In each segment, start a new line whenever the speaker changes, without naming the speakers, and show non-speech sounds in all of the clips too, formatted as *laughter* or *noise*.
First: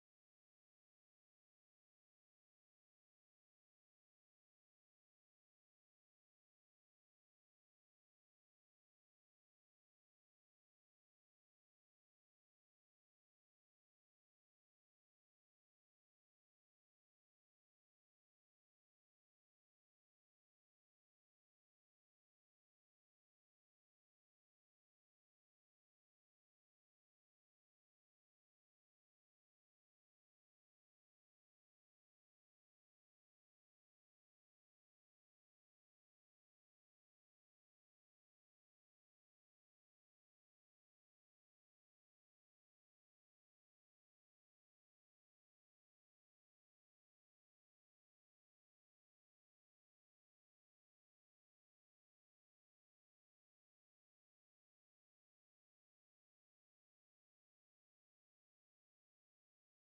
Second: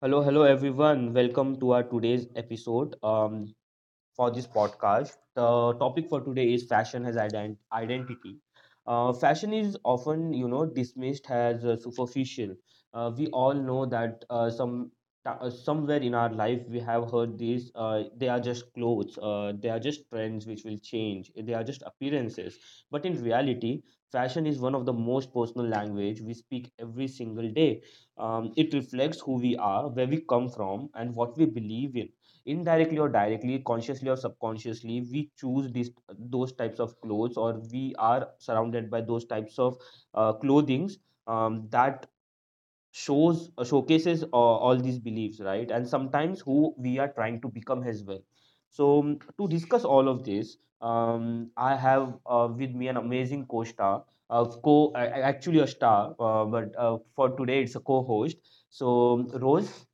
Hello, hello everyone. Welcome to our today's episode. For this podcast, the topic for today is fashion as identity. Fashion is often, you know, dismissed as superficial. We all know that somewhere in our life we have heard these. They are just clothes. They are just trends which will change. They are just appearances. But in reality, fashion is one of the most personal language we speak every single day. It reflects who we are, where we come from, and what we believe in, indirectly or directly, consciously or subconsciously. We choose these those types of clothes, or we are surrounded by those types of clothings that shows showcases all these beliefs, right? And sometimes who we are trying to become as well. So to discuss all of this, I have with me an amazing co-star, actually a star, but for today it's a co-host. So, Rose.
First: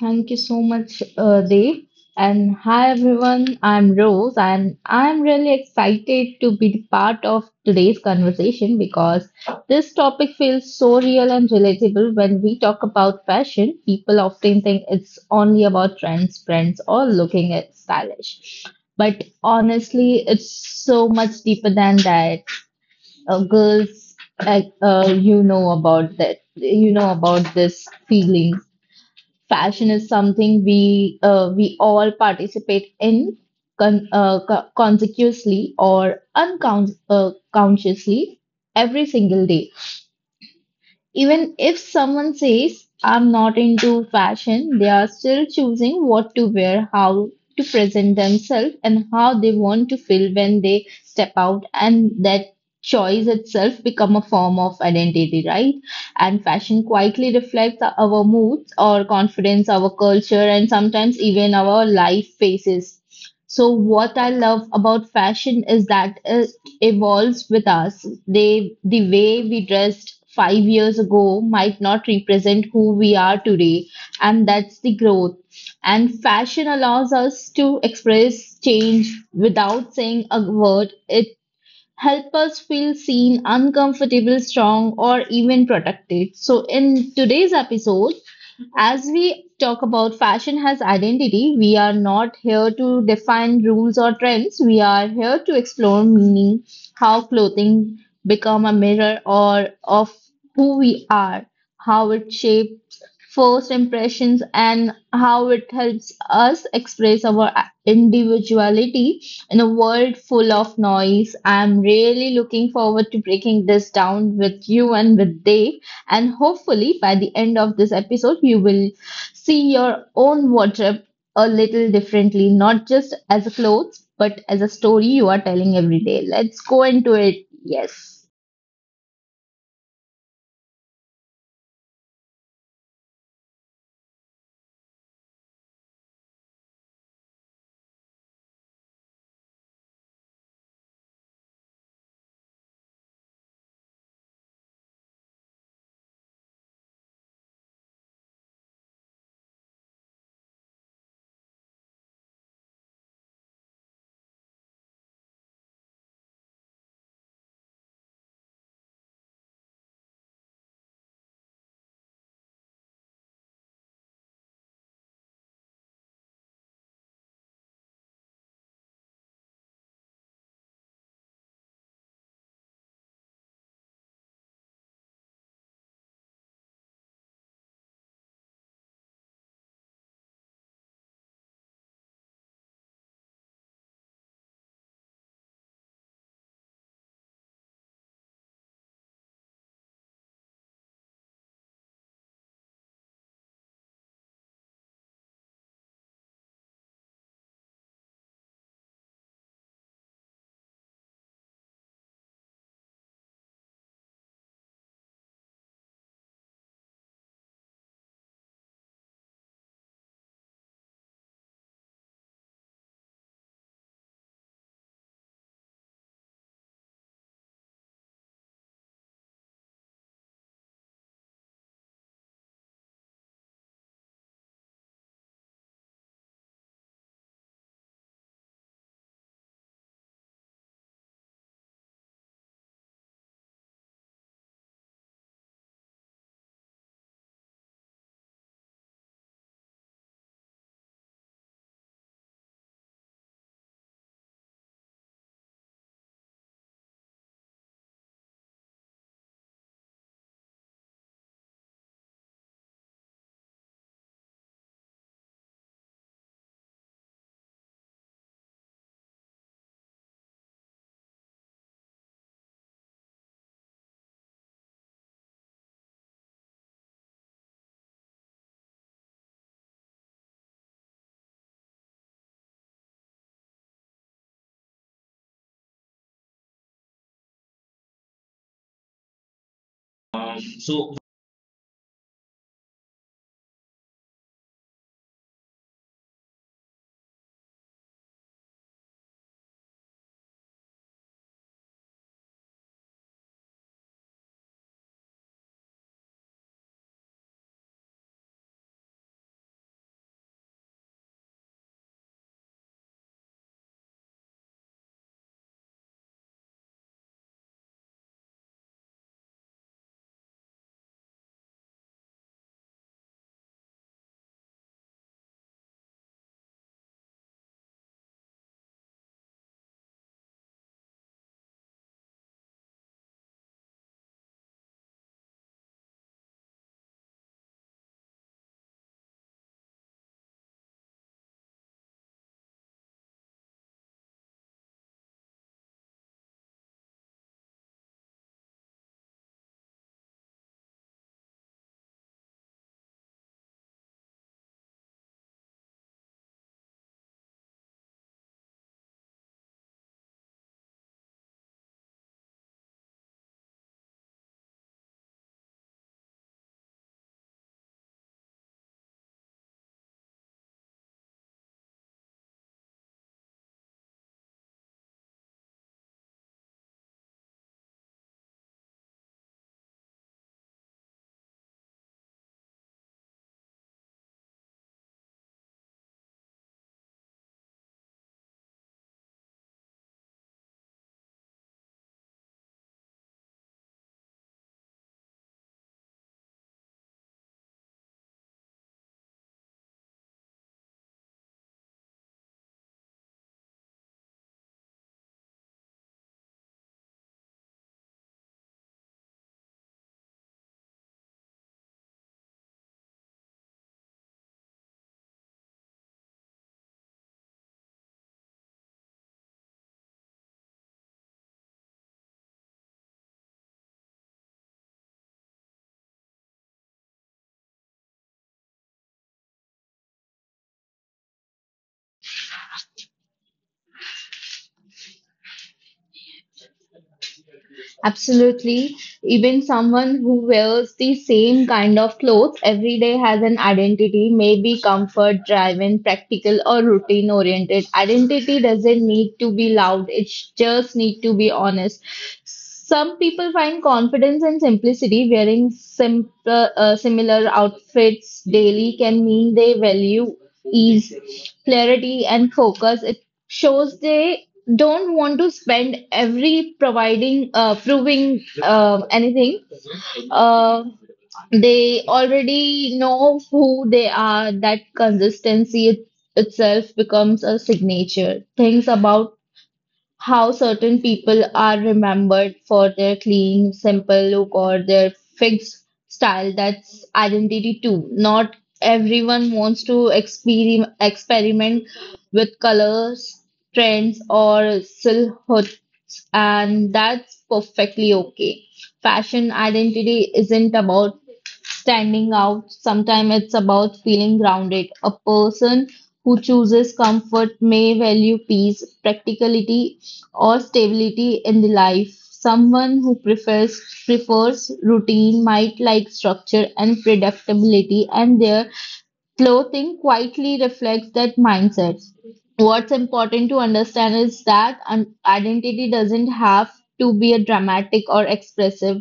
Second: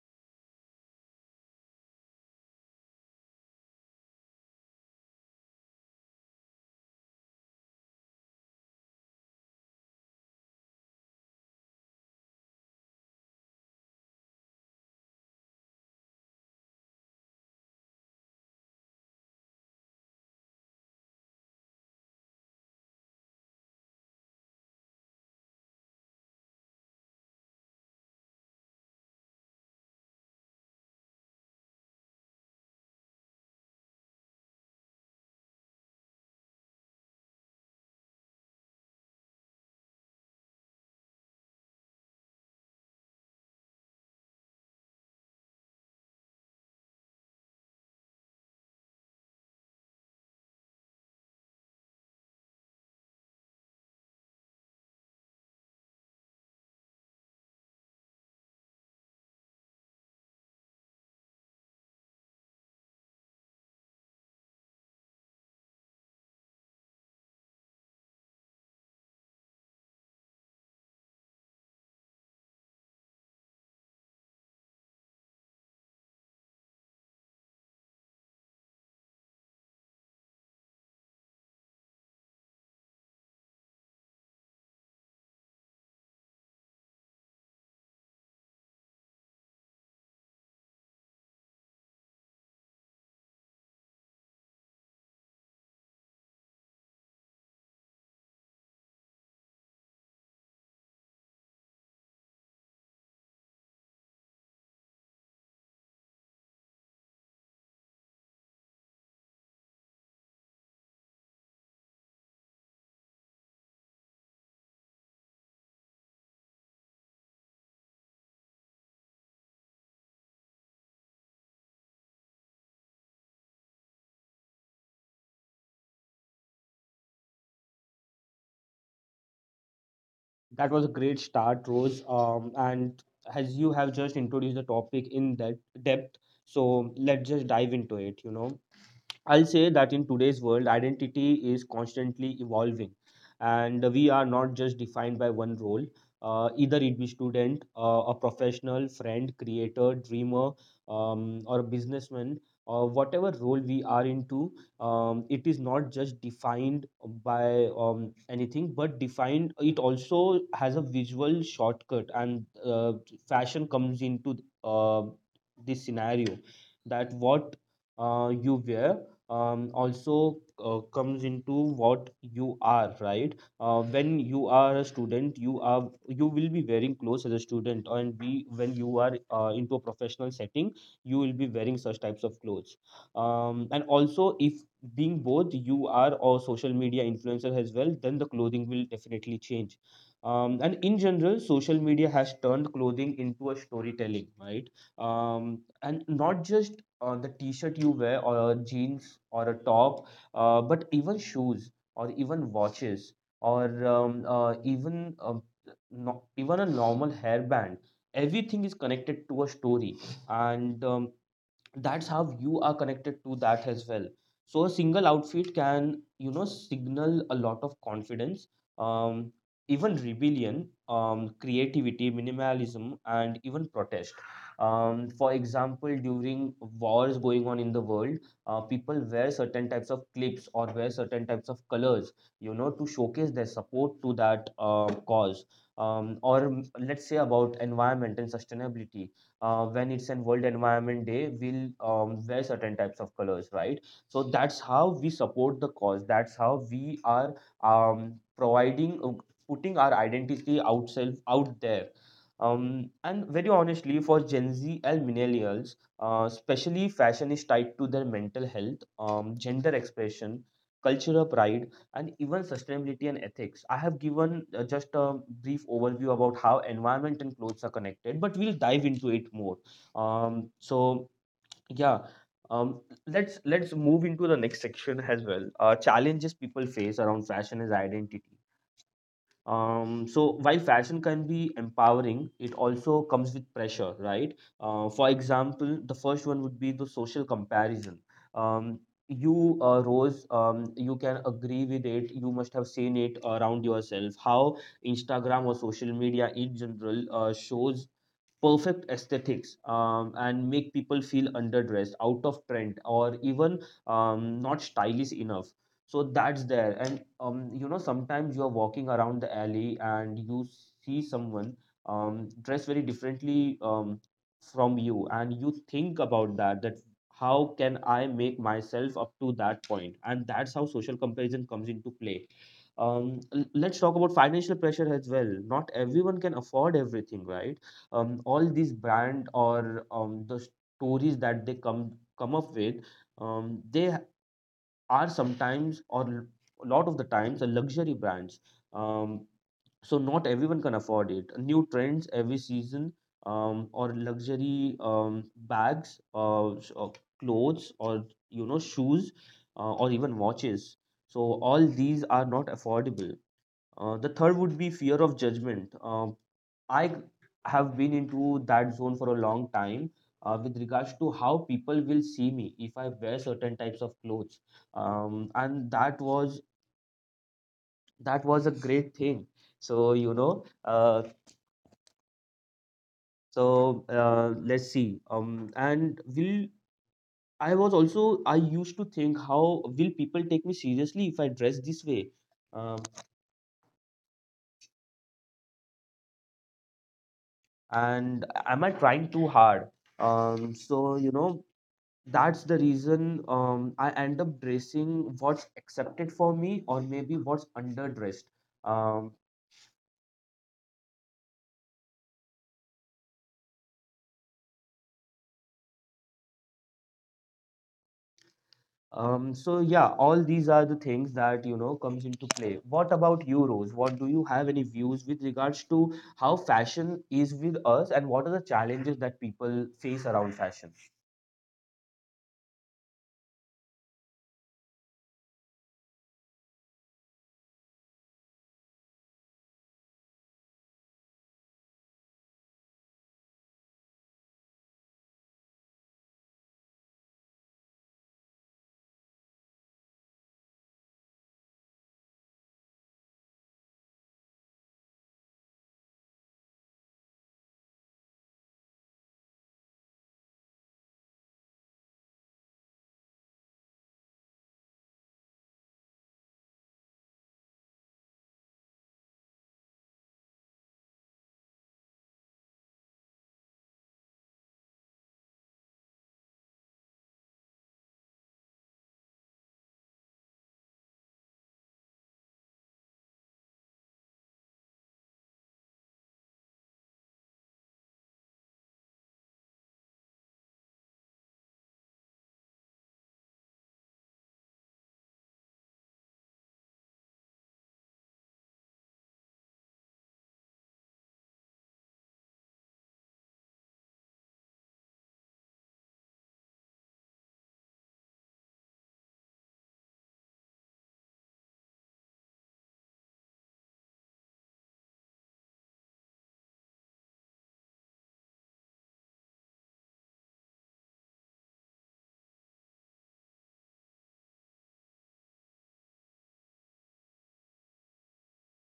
Thank you so much, Dave. And hi, everyone. I'm Rose, and I'm really excited to be the part of today's conversation because this topic feels so real and relatable. When we talk about fashion, people often think it's only about trends or looking at stylish. But honestly, it's so much deeper than that. Girls, you know about that. You know about this feeling. Fashion is something we all participate in consciously or unconsciously consciously every single day. Even if someone says, "I'm not into fashion," they are still choosing what to wear, how to present themselves, and how they want to feel when they step out. And that choice itself become a form of identity, right? And fashion quietly reflects our moods, our confidence, our culture, and sometimes even our life phases. So what I love about fashion is that evolves with us. The way we dressed 5 years ago might not represent who we are today, and that's the growth. And fashion allows us to express change without saying a word. It help us feel seen, uncomfortable, strong, or even protected. So, in today's episode, as we talk about fashion has identity, we are not here to define rules or trends. We are here to explore meaning, how clothing become a mirror or of who we are, how it shapes first impressions and how it helps us express our individuality in a world full of noise. I'm really looking forward to breaking this down with you and with Dave. And hopefully, by the end of this episode, you will see your own wardrobe a little differently, not just as a clothes, but as a story you are telling every day. Let's go into it. Yes.
That was a great start, Rose. And as you have just introduced the topic in that depth, so let's just dive into it, you know. I'll say that in today's world, identity is constantly evolving, and we are not just defined by one role. Either it be student, a professional, friend, creator, dreamer, or a businessman, or whatever role we are into, it is not just defined by anything, but defined. It also has a visual shortcut, and fashion comes into uh, this scenario, that what you wear also comes into what you are, right? When you are a student, you will be wearing clothes as a student, and be when you are into a professional setting, you will be wearing such types of clothes. And also, if being both you are or social media influencer as well, then the clothing will definitely change. And in general, social media has turned clothing into a storytelling, right? And not just the t-shirt you wear or a jeans or a top, but even shoes or even watches or even no, even a normal hairband. Everything is connected to a story, and that's how you are connected to that as well. So a single outfit can, you know, signal a lot of confidence, um, even rebellion, creativity, minimalism, and even protest. For example, during wars going on in the world, people wear certain types of clips or wear certain types of colors, you know, to showcase their support to that cause. Or let's say about environment and sustainability. When it's an World Environment Day, we'll wear certain types of colors, right? So that's how we support the cause. That's how we are um, providing, uh, putting our identity outside out there. And very honestly, for Gen Z and millennials, especially, fashion is tied to their mental health, gender expression, cultural pride, and even sustainability and ethics. I have given just a brief overview about how environment and clothes are connected, but we'll dive into it more. So yeah, um, let's move into the next section as well. Challenges people face around fashion is identity. So, while fashion can be empowering, it also comes with pressure, right? For example, the first one would be the social comparison. Um, you, Rose, you can agree with it. You must have seen it around yourself, how Instagram or social media in general shows perfect aesthetics and make people feel underdressed, out of trend, or even not stylish enough. So that's there. And you know, sometimes you're walking around the alley and you see someone dressed very differently from you, and you think about that, that how can I make myself up to that point? And that's how social comparison comes into play. Let's talk about financial pressure as well. Not everyone can afford everything, right? All these brand or the stories that they come up with, they are sometimes, or a lot of the times, a luxury brands, um, so not everyone can afford it, new trends every season, or luxury bags, or clothes, or you know, shoes, or even watches. So all these are not affordable. The third would be fear of judgment. I have been into that zone for a long time, with regards to how people will see me if I wear certain types of clothes. And that was a great thing. So you know, let's see. And will I was also, I used to think, how will people take me seriously if I dress this way? Um, and am I trying too hard? So you know, that's the reason I end up dressing what's accepted for me, or maybe what's underdressed. Um, so yeah, all these are the things that, you know, comes into play. What about you, Rose? What do you have, any views with regards to how fashion is with us, and what are the challenges that people face around fashion?
Absolutely. Even someone who wears the same kind of clothes every day has an identity, maybe comfort driven, practical, or routine oriented. Identity doesn't need to be loud, it just need to be honest. Some people find confidence and simplicity. Wearing simple, similar outfits daily can mean they value ease, clarity and focus. It shows they don't want to spend every providing proving anything. Uh, they already know who they are. That consistency itself becomes a signature. Things about how certain people are remembered for their clean, simple look or their fixed style. That's identity too. Not everyone wants to experiment with colors, trends, or silhouettes, and that's perfectly okay. Fashion identity isn't about standing out. Sometimes it's about feeling grounded. A person who chooses comfort may value peace, practicality, or stability in the life. Someone who prefers routine might like structure and predictability, and their clothing quietly reflects that mindset. What's important to understand is that identity doesn't have to be a dramatic or expressive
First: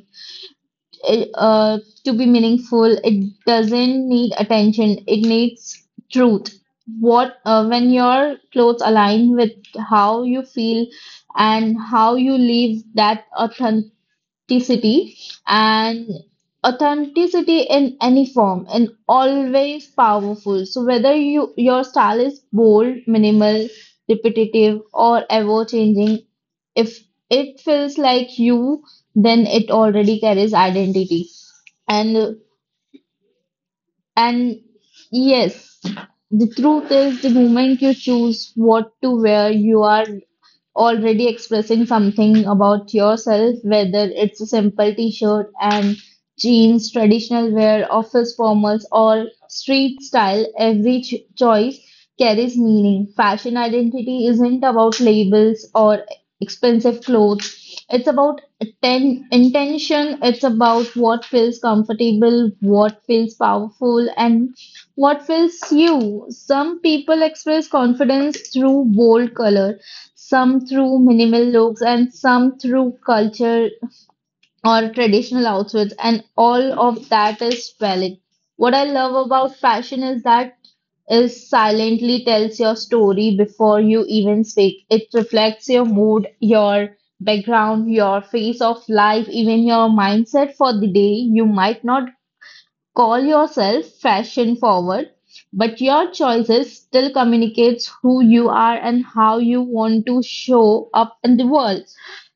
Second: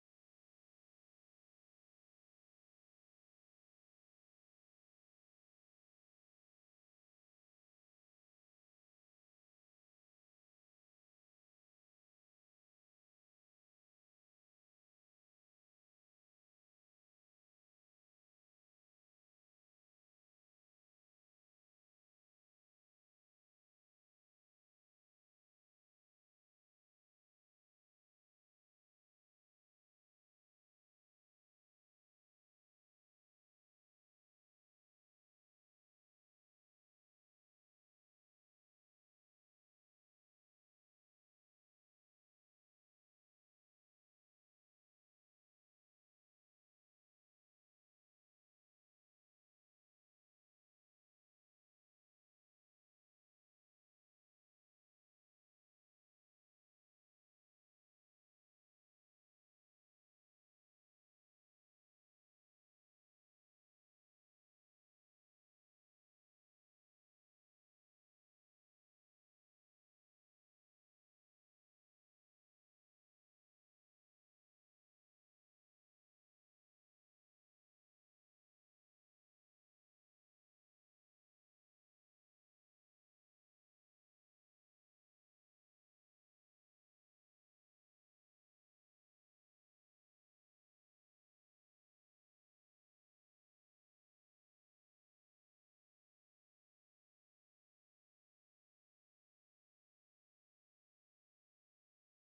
uh, to be meaningful, it doesn't need attention. It needs truth. What When your clothes align with how you feel and how you live, that authenticity and authenticity in any form and always powerful. So whether you your style is bold, minimal, repetitive or ever changing, if it feels like you, then it already carries identity. And and yes, the truth is the moment you choose what to wear, you are already expressing something about yourself, whether it's a simple t shirt and jeans, traditional wear, office formals, or street style, every choice carries meaning. Fashion identity isn't about labels or expensive clothes, it's about intention, it's about what feels comfortable, what feels powerful, and what feels you? Some people express confidence through bold color, some through minimal looks and some through culture or traditional outfits, and all of that is valid. What I love about fashion is that it silently tells your story before you even speak. It reflects your mood, your background, your phase of life, even your mindset for the day. You might not call yourself fashion-forward, but your choices still communicates who you are and how you want to show up in the world.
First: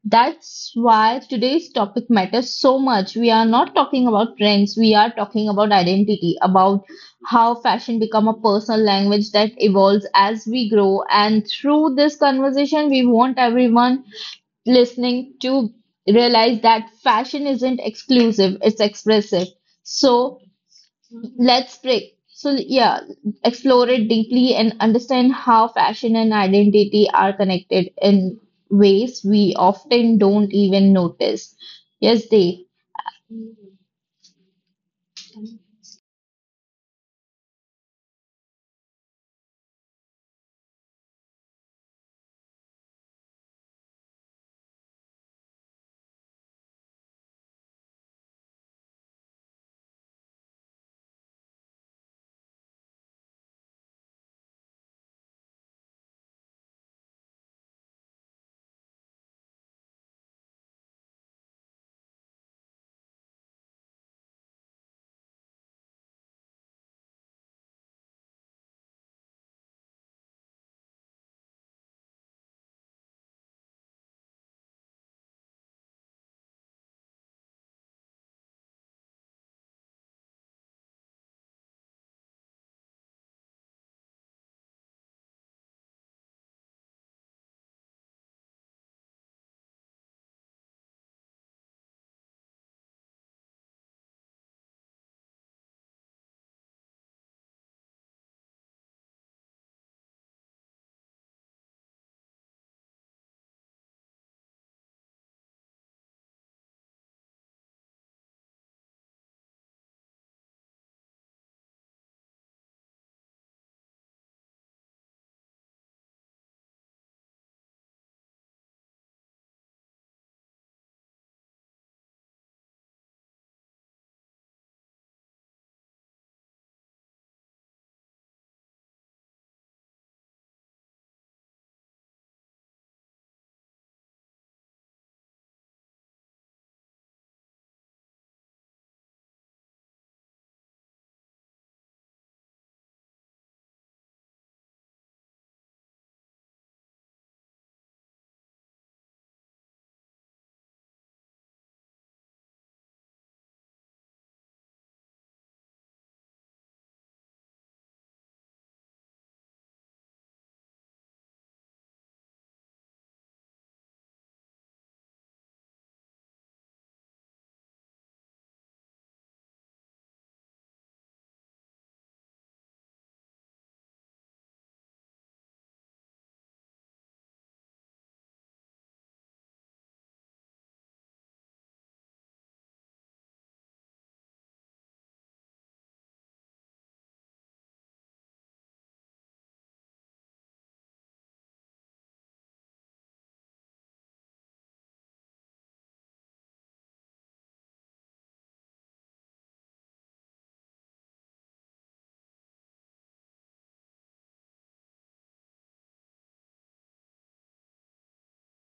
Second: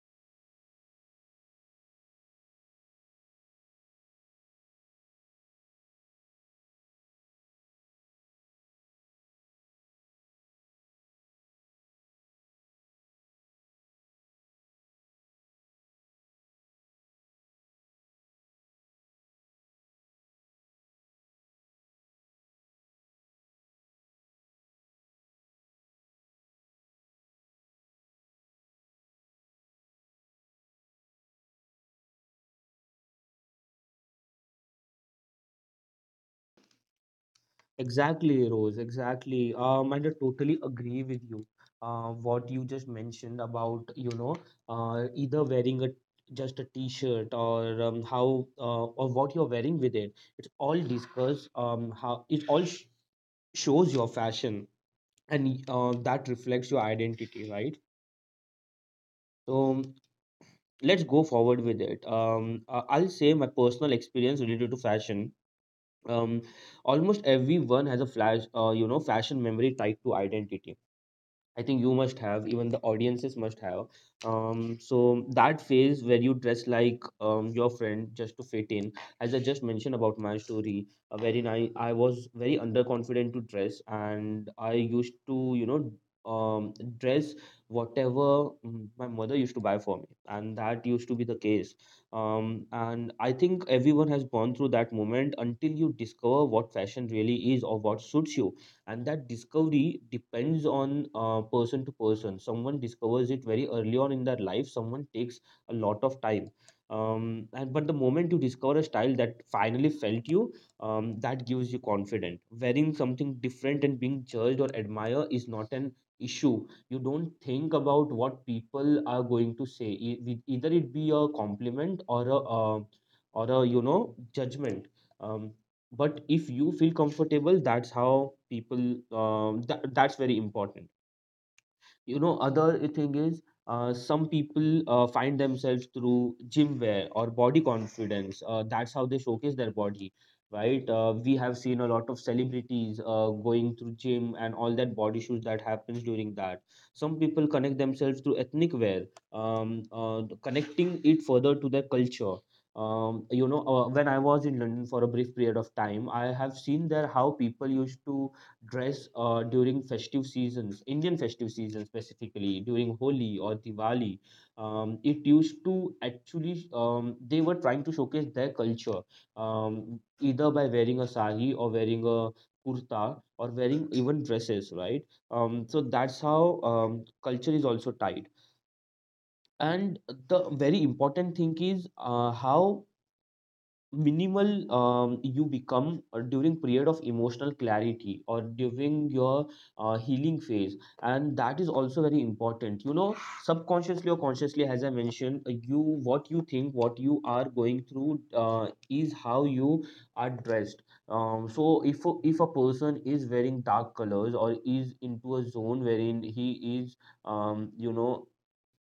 That's why today's topic matters so much. We are not talking about trends, we are talking about identity, about how fashion become a personal language that evolves as we grow. And through this conversation, we want everyone listening to realize that fashion isn't exclusive, it's expressive. So let's break. So, yeah, explore it deeply and understand how fashion and identity are connected in ways we often don't even notice. Yes, Dave.
Exactly, Rose. Exactly. And I totally agree with you. What you just mentioned about, you know, either wearing a just a t-shirt or how or what you're wearing with it. It's all discussed. How it all sh shows your fashion, and that reflects your identity, right? So let's go forward with it. I'll say my personal experience related to fashion. Um, Almost everyone has a you know, fashion memory tied to identity. I think you must have, even the audiences must have. So that phase where you dress like your friend just to fit in, as I just mentioned about my story, wherein I was very underconfident to dress, and I used to, you know, dress whatever, my mother used to buy for me, and that used to be the case. And I think everyone has gone through that moment until you discover what fashion really is, or what suits you. And that discovery depends on person to person. Someone discovers it very early on in their life, someone takes a lot of time. And But the moment you discover a style that finally felt you, that gives you confidence. Wearing something different and being judged or admired is not an issue. You don't think about what people are going to say, either it be a compliment or a uh, or a, you know, judgment. um, but if you feel comfortable, that's how people, that's very important. You know, other thing is some people find themselves through gym wear or body confidence. That's how they showcase their body, right? We have seen a lot of celebrities going through gym and all that body shoots that happens during that. Some people connect themselves through ethnic wear, connecting it further to their culture. You know, when I was in London for a brief period of time, I have seen there how people used to dress during festive seasons, Indian festive season specifically, during Holi or Diwali. It used to actually, they were trying to showcase their culture, either by wearing a sari, or wearing a kurta, or wearing even dresses, right? So that's how culture is also tied. And the very important thing is how minimal you become during period of emotional clarity, or during your healing phase. And that is also very important. You know, subconsciously or consciously, as I mentioned, you, what you think, what you are going through, is how you are dressed. So if a person is wearing dark colors, or is into a zone wherein he is, you know,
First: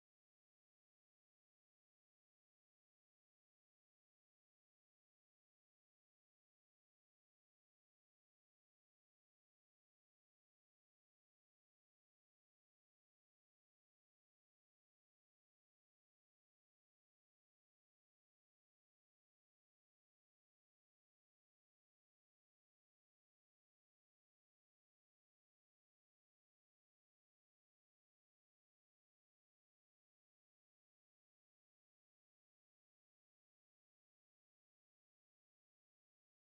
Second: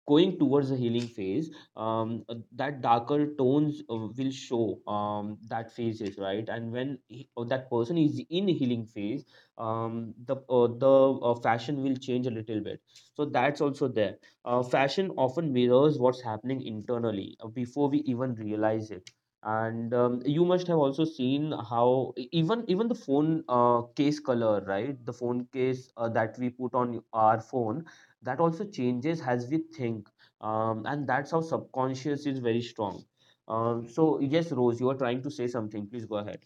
going towards the healing phase, that darker tones will show that phases, right? And when that person is in healing phase, the fashion will change a little bit. So that's also there. Fashion often mirrors what's happening internally before we even realize it. And you must have also seen how even the phone case color, right? The phone case that we put on our phone, that also changes as we think. And that's how subconscious is very strong. So yes, Rose, you are trying to say something, please go ahead.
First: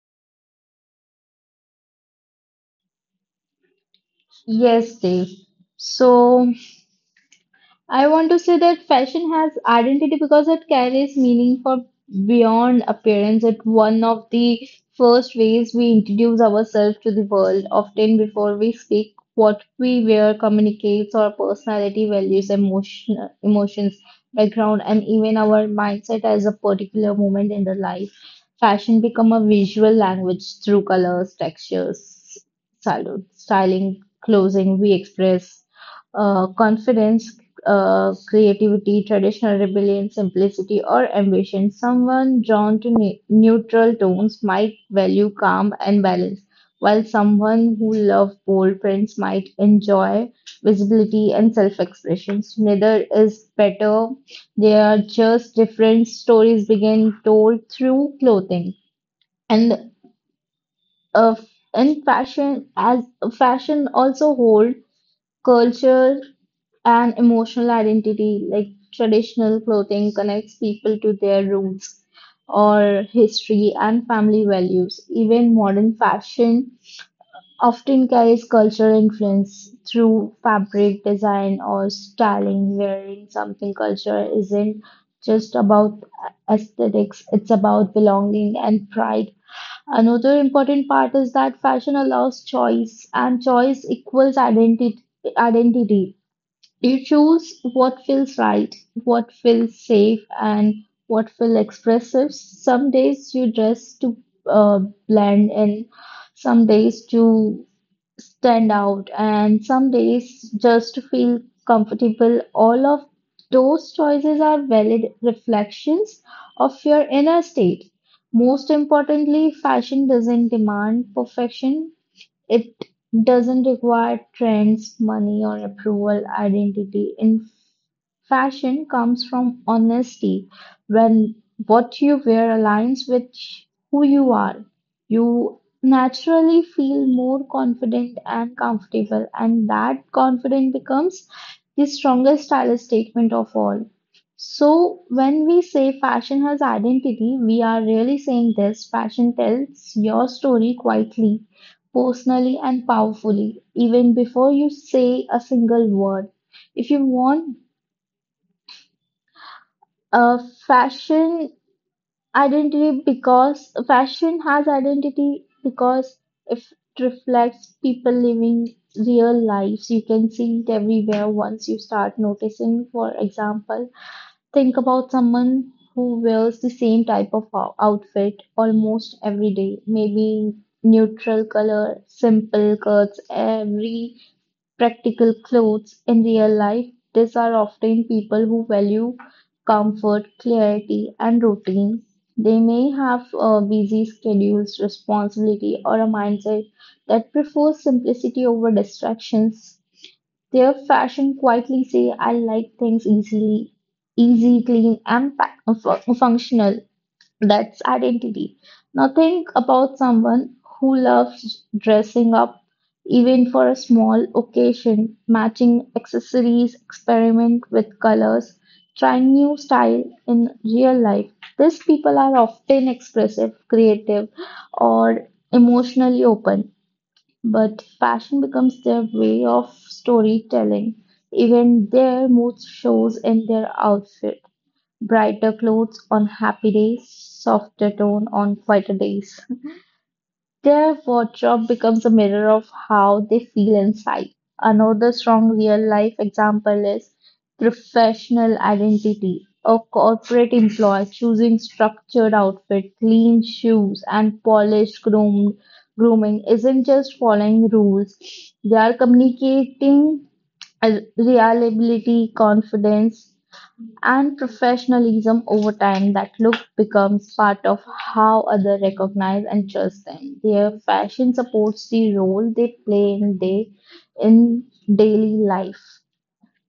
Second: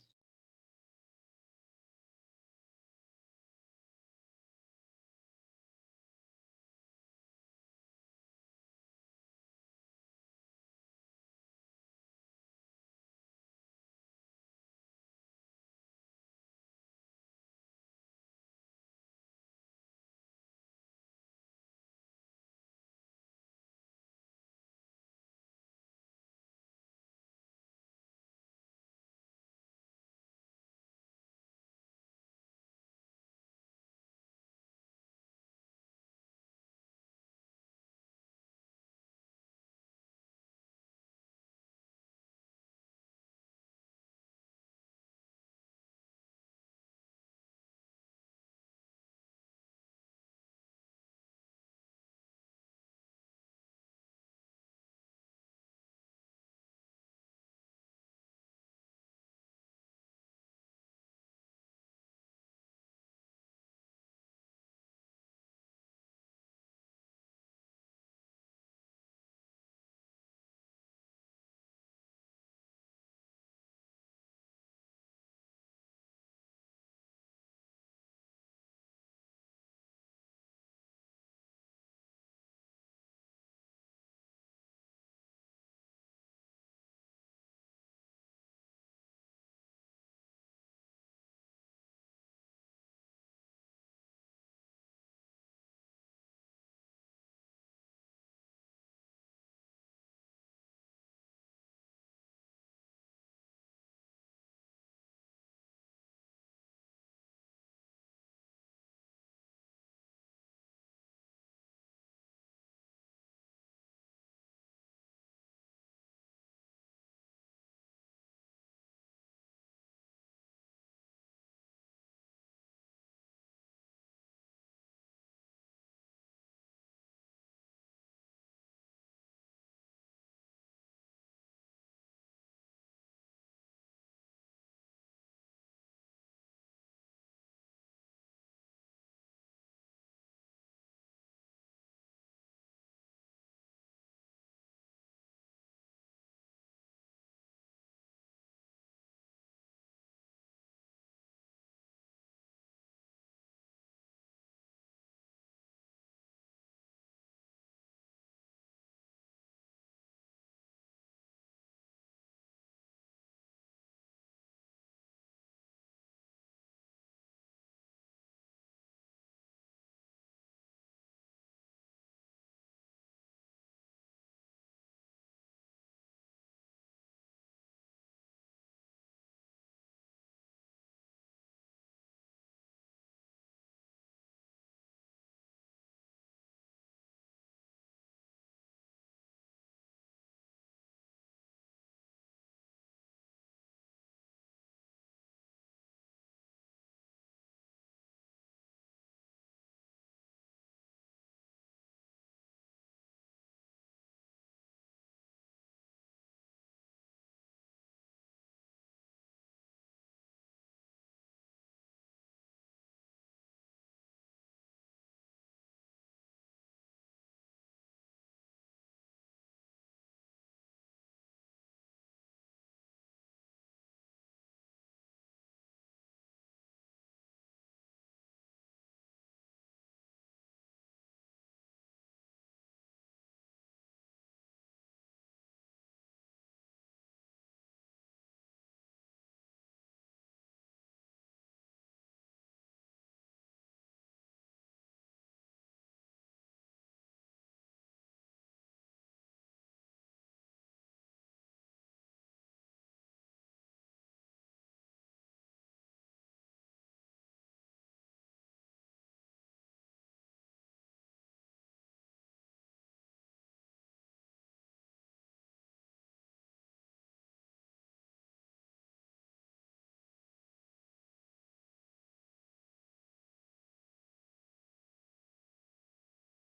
Yes, Dave. So, I want to say that fashion has identity because it carries meaning for beyond appearance. It's one of the first ways we introduce ourselves to the world, often before we speak. What we wear communicates our personality, values, emotions, background, and even our mindset as a particular moment in the life. Fashion become a visual language through colors, textures, styling, clothing. We express confidence, creativity, traditional rebellion, simplicity, or ambition. Someone drawn to neutral tones might value calm and balance, while someone who loves bold prints might enjoy visibility and self expressions. Neither is better, they are just different stories being told through clothing. And uh, and fashion also hold culture, an emotional identity. Like traditional clothing connects people to their roots or history and family values. Even modern fashion often carries cultural influence through fabric design or styling. Wearing something culture isn't just about aesthetics, it's about belonging and pride. Another important part is that fashion allows choice, and choice equals identity. You choose what feels right, what feels safe, and what feels expressive. Some days you dress to uh, blend in, some days to stand out, and some days just to feel comfortable. All of those choices are valid reflections of your inner state. Most importantly, fashion doesn't demand perfection, it doesn't require trends, money, or approval. Identity in fashion comes from honesty. When what you wear aligns with who you are, you naturally feel more confident and comfortable, and that confidence becomes the strongest style statement of all. So, when we say fashion has identity, we are really saying this fashion tells your story quietly, personally and powerfully, even before you say a single word. If you want a fashion identity, because fashion has identity, because if it reflects people living real lives, you can see it everywhere once you start noticing. For example, think about someone who wears the same type of outfit almost every day, maybe neutral color, simple cuts every practical clothes. In real life, these are often people who value comfort, clarity, and routine. They may have busy schedules, responsibility, or a mindset that prefers simplicity over distractions. Their fashion quietly say, "I like things easily, easy, clean, and functional." That's identity. Now think about someone who loves dressing up even for a small occasion, matching accessories, experiment with colors, trying new style in real life. These people are often expressive, creative, or emotionally open, but fashion becomes their way of storytelling. Even their mood shows in their outfit. Brighter clothes on happy days, softer tone on quieter days. Their wardrobe becomes a mirror of how they feel inside. Another strong real life example is professional identity. A corporate employee choosing structured outfit, clean shoes, and polished grooming isn't just following rules. They are communicating reliability, confidence, and professionalism. Over time that look becomes part of how others recognize and trust them. Their fashion supports the role they play in day in daily life.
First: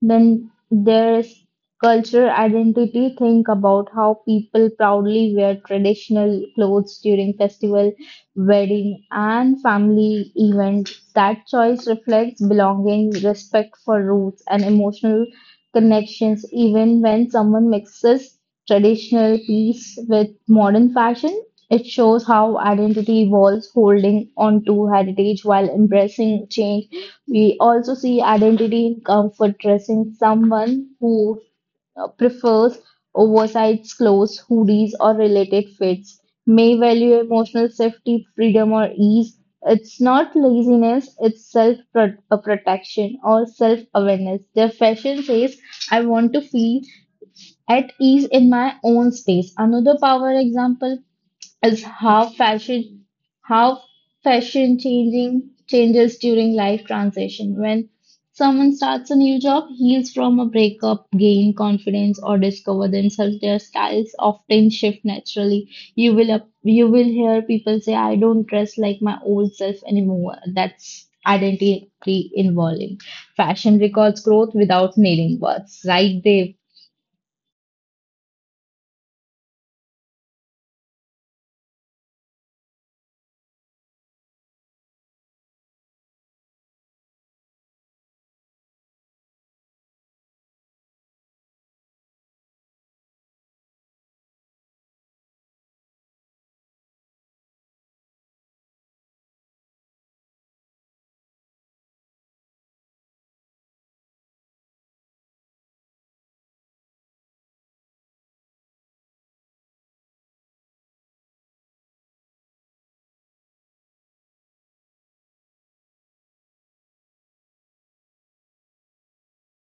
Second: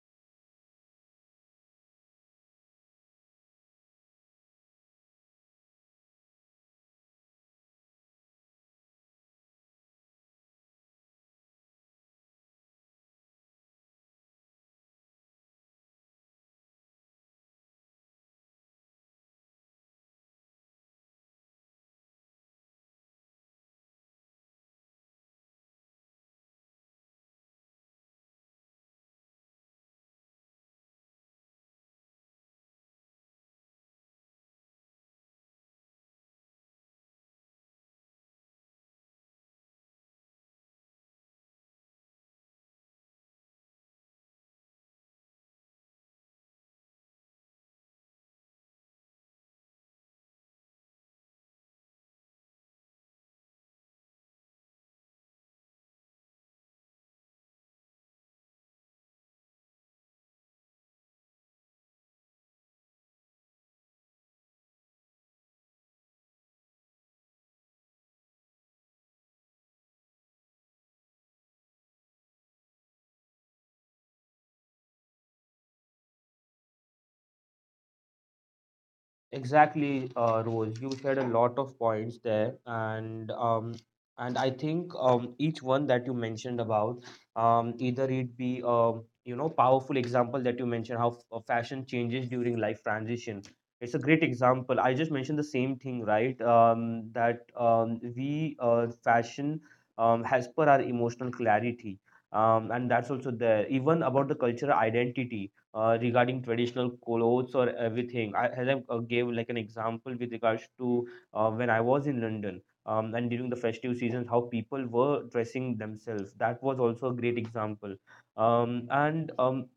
Then there's cultural identity. Think about how people proudly wear traditional clothes during festival, wedding, and family events. That choice reflects belonging, respect for roots, and emotional connections, even when someone mixes traditional piece with modern fashion. It shows how identity evolves, holding on to heritage while embracing change. We also see identity in comfort dressing. Someone who prefers oversized clothes, hoodies, or related fits, may value emotional safety, freedom, or ease. It's not laziness, it's self protection or self awareness. Their fashion says, I want to feel at ease in my own space. Another power example is how fashion changing changes during life transition when someone starts a new job, heals from a breakup, gain confidence or discover themselves, their styles often shift naturally. You will hear people say, I don't dress like my old self anymore. That's identity involving fashion records growth without nailing words, right? They.
Exactly, Rose. You shared a lot of points there, and I think each one that you mentioned about, either it be powerful example that you mentioned how fashion changes during life transition. It's a great example. I just mentioned the same thing, right? That we fashion has per our emotional clarity, and that's also there. Even about the cultural identity regarding traditional clothes or everything. I gave like an example with regards to when I was in London, and during the festive seasons, how people were dressing themselves. That was also a great example. And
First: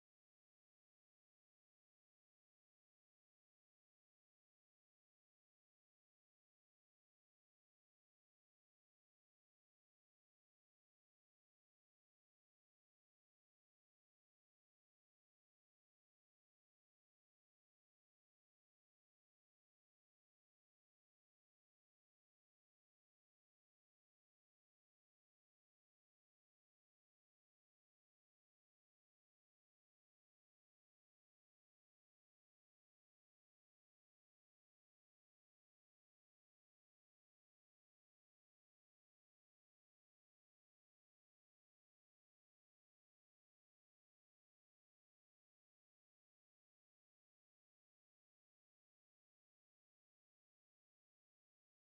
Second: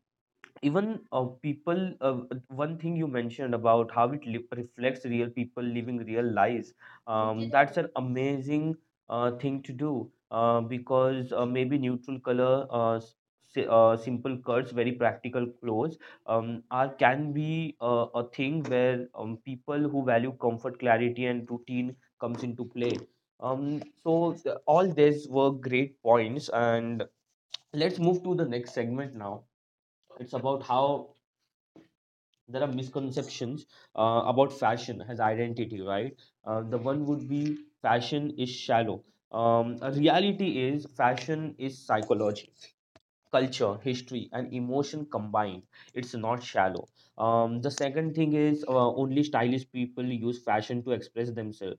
even people One thing you mentioned about how it reflects real people living real lives, that's an amazing thing to do, because maybe neutral color, simple cuts, very practical clothes are can be a thing where people who value comfort, clarity and routine comes into play. All these were great points, and let's move to the next segment now. It's about how there are misconceptions about fashion as identity, right? The one would be fashion is shallow. A reality is fashion is psychology, culture, history, and emotion combined. It's not shallow. The second thing is only stylish people use fashion to express themselves.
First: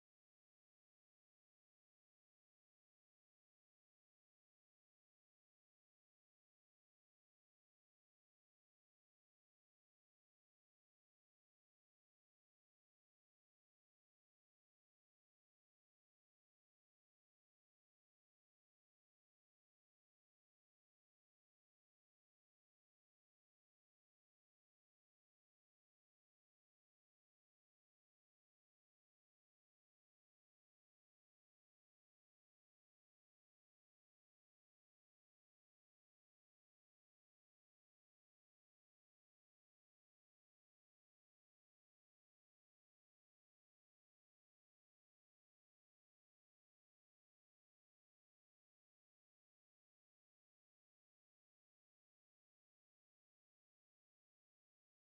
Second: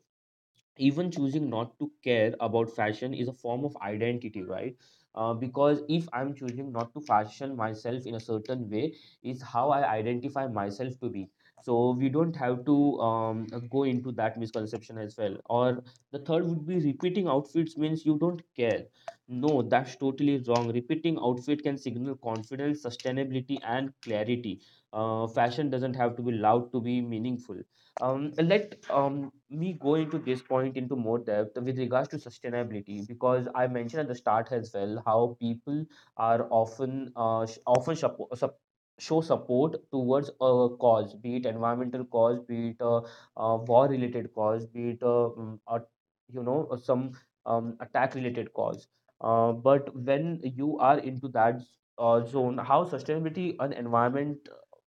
Even choosing not to care about fashion is a form of identity, right? Because if I'm choosing not to fashion myself in a certain way is how I identify myself to be. So we don't have to go into that misconception as well. Or the third would be repeating outfits means you don't care. No, that's totally wrong. Repeating outfit can signal confidence, sustainability and clarity. Fashion doesn't have to be loud to be meaningful. Let me go into this point into more depth with regards to sustainability, because I mentioned at the start as well how people are often show support towards a cause, be it environmental cause, be it a, uh, war related cause, be it a, a, some attack related cause. But when you are into that zone, how sustainability and environment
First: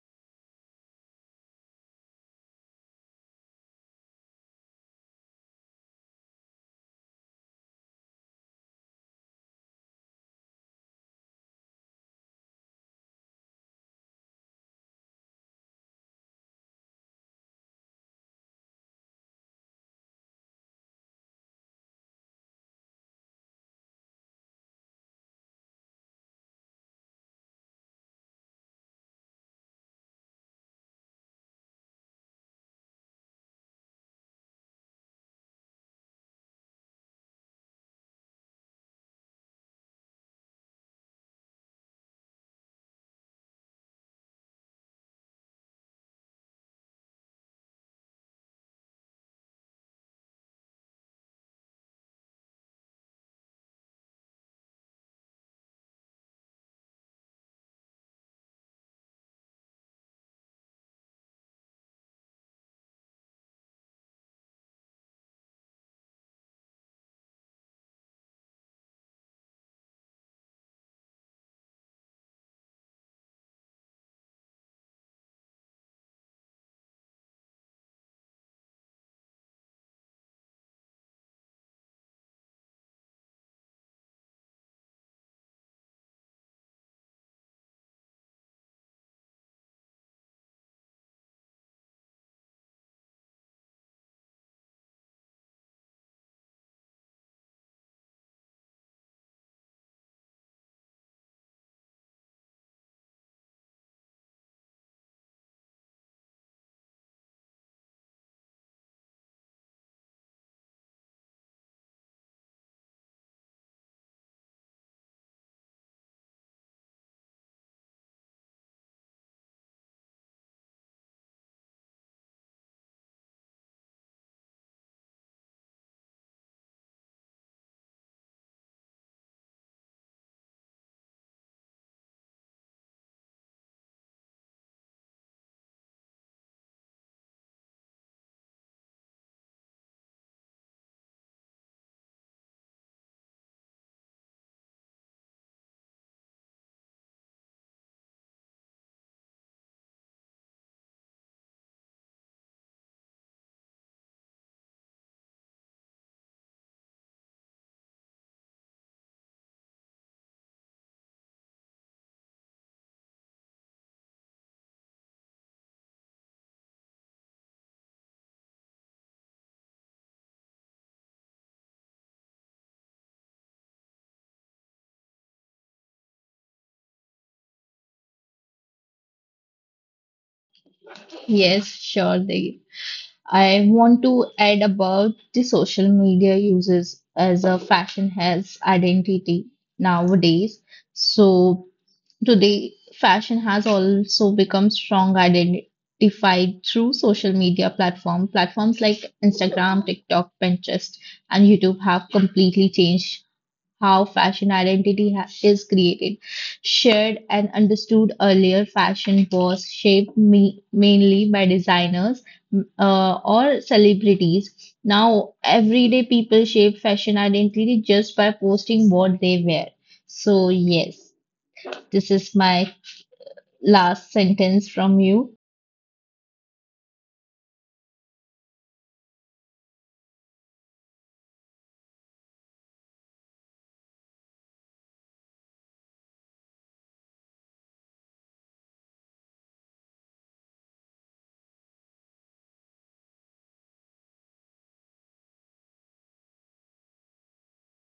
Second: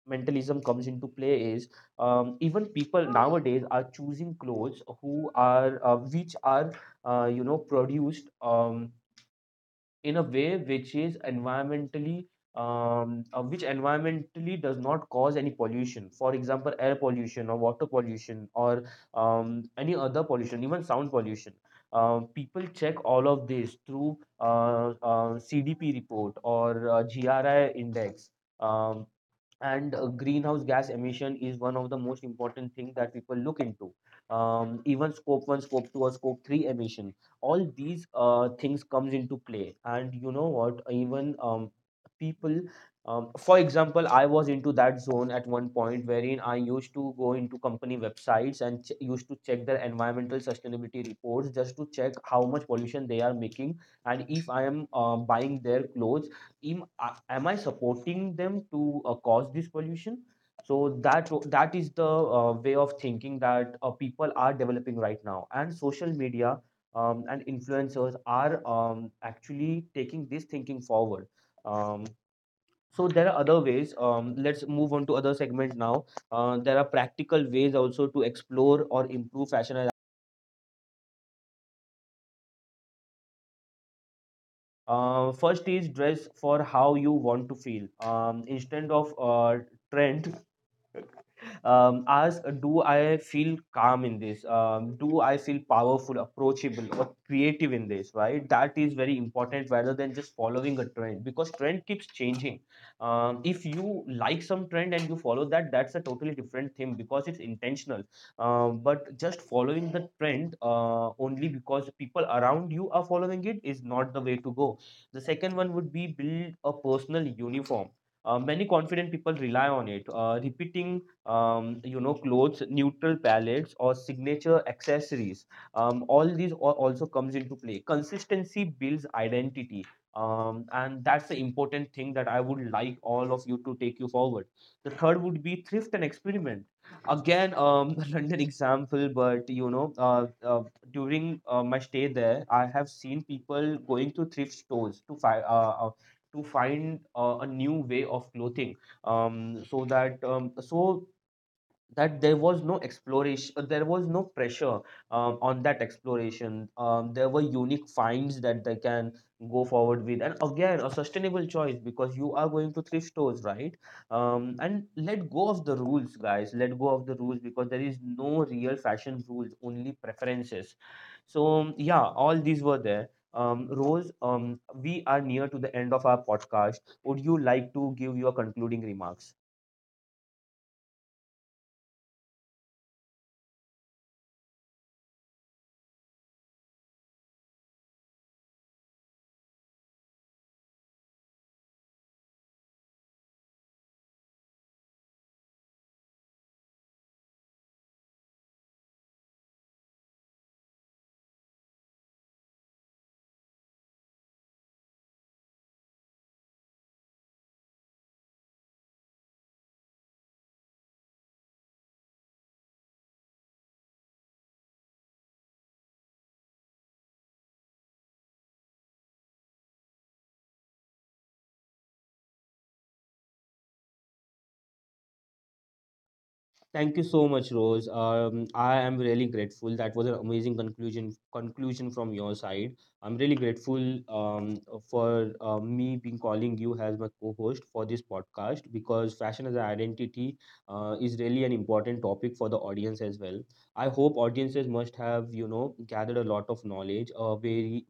mentalism comes into play is, even people nowadays are choosing clothes who are which are produced in a way which is environmentally which environmentally does not cause any pollution, for example air pollution or water pollution or any other pollution, even sound pollution. People check all of this through CDP report or GRI index, um, and greenhouse gas emission is one of the most important thing that people look into. Even scope 1, scope 2 or scope 3 emission, all these things comes into play. And you know what, even people, for example, I was into that zone at one point, wherein I used to go into company websites and used to check their environmental sustainability reports just to check how much pollution they are making, and if I am buying their clothes, am I supporting them to cause this pollution? So that is the way of thinking that people are developing right now, and social media and influencers are actually taking this thinking forward. Um, so there are other ways. Let's move on to other segment now. There are practical ways also to explore or improve fashion. And first is dress for how you want to feel. Instead of trend, ask, do I feel calm in this, do I feel powerful, approachable or creative in this, right? That is very important rather than just following a trend, because trend keeps changing. If you like some trend and you follow that, that's a totally different thing because it's intentional. But just following the trend only because people around you are following it is not the way to go. The second one would be build a personal uniform. Many confident people rely on it, repeating, you know, clothes, neutral palettes, or signature accessories. All these also comes into play. Consistency builds identity. And that's the important thing that I would like all of you to take you forward. The third would be thrift and experiment. Again, *laughs* London example, but you know, during my stay there, I have seen people going to thrift stores to find a new way of clothing, um so that um so that there was no exploration, there was no pressure on that exploration. There were unique finds that they can go forward with, and again a sustainable choice because you are going to thrift stores, right? And let go of the rules, guys, let go of the rules, because there is no real fashion rules, only preferences. So yeah, all these were there. Rose, we are near to the end of our podcast. Would you like to give your concluding remarks?
Yes, sure, Dev. I want to add about the social media uses as a fashion has identity nowadays. So today, fashion has also become strong identified through social media platform. Platforms like Instagram, TikTok, Pinterest, and YouTube have completely changed how fashion identity is created. Shared and understood earlier, fashion was shaped mainly by designers or celebrities. Now, everyday people shape fashion identity just by posting what they wear. So, yes, this is my last sentence from you.
Thank you so much, Rose. I am really grateful. That was an amazing conclusion from your side. I'm really grateful, for me being calling you as my co-host for this podcast, because fashion as an identity is really an important topic for the audience as well. I hope audiences must have, you know, gathered a lot of knowledge, a very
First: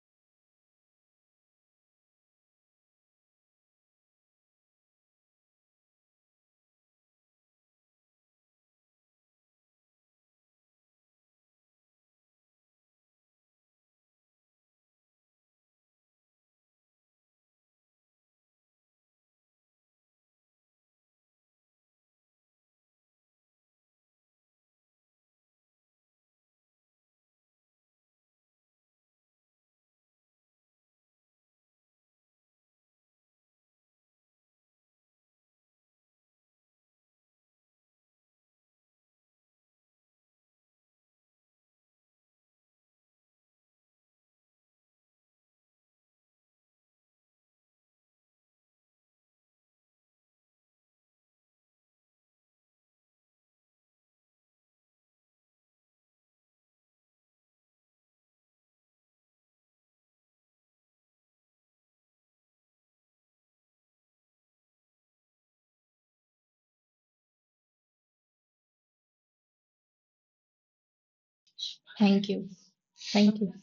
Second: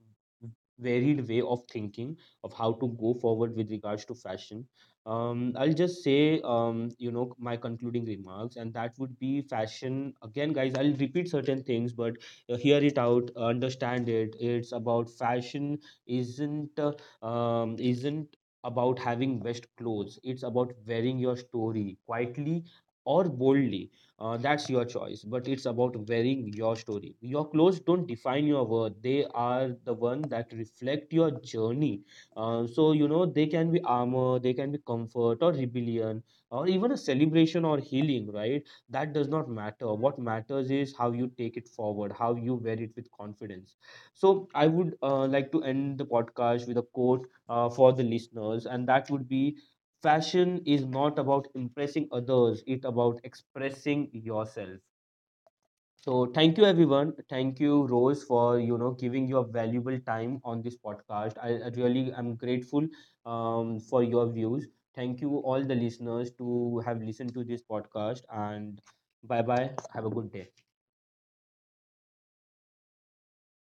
varied way of thinking of how to go forward with regards to fashion. I'll just say, you know, my concluding remarks, and that would be fashion. Again, guys, I'll repeat certain things, but hear it out, understand it. It's about fashion isn't about having best clothes. It's about wearing your story quietly or boldly. That's your choice, but it's about wearing your story. Your clothes don't define your worth. They are the one that reflect your journey. So, you know, they can be armor, they can be comfort or rebellion, or even a celebration or healing, right? That does not matter. What matters is how you take it forward, how you wear it with confidence. So, I would like to end the podcast with a quote for the listeners, and that would be, fashion is not about impressing others, it's about expressing yourself. So thank you everyone. Thank you Rose for, you know, giving your valuable time on this podcast. I really am grateful for your views. Thank you all the listeners to have listened to this podcast, and bye bye. Have a good day.
Thank you. Thank you.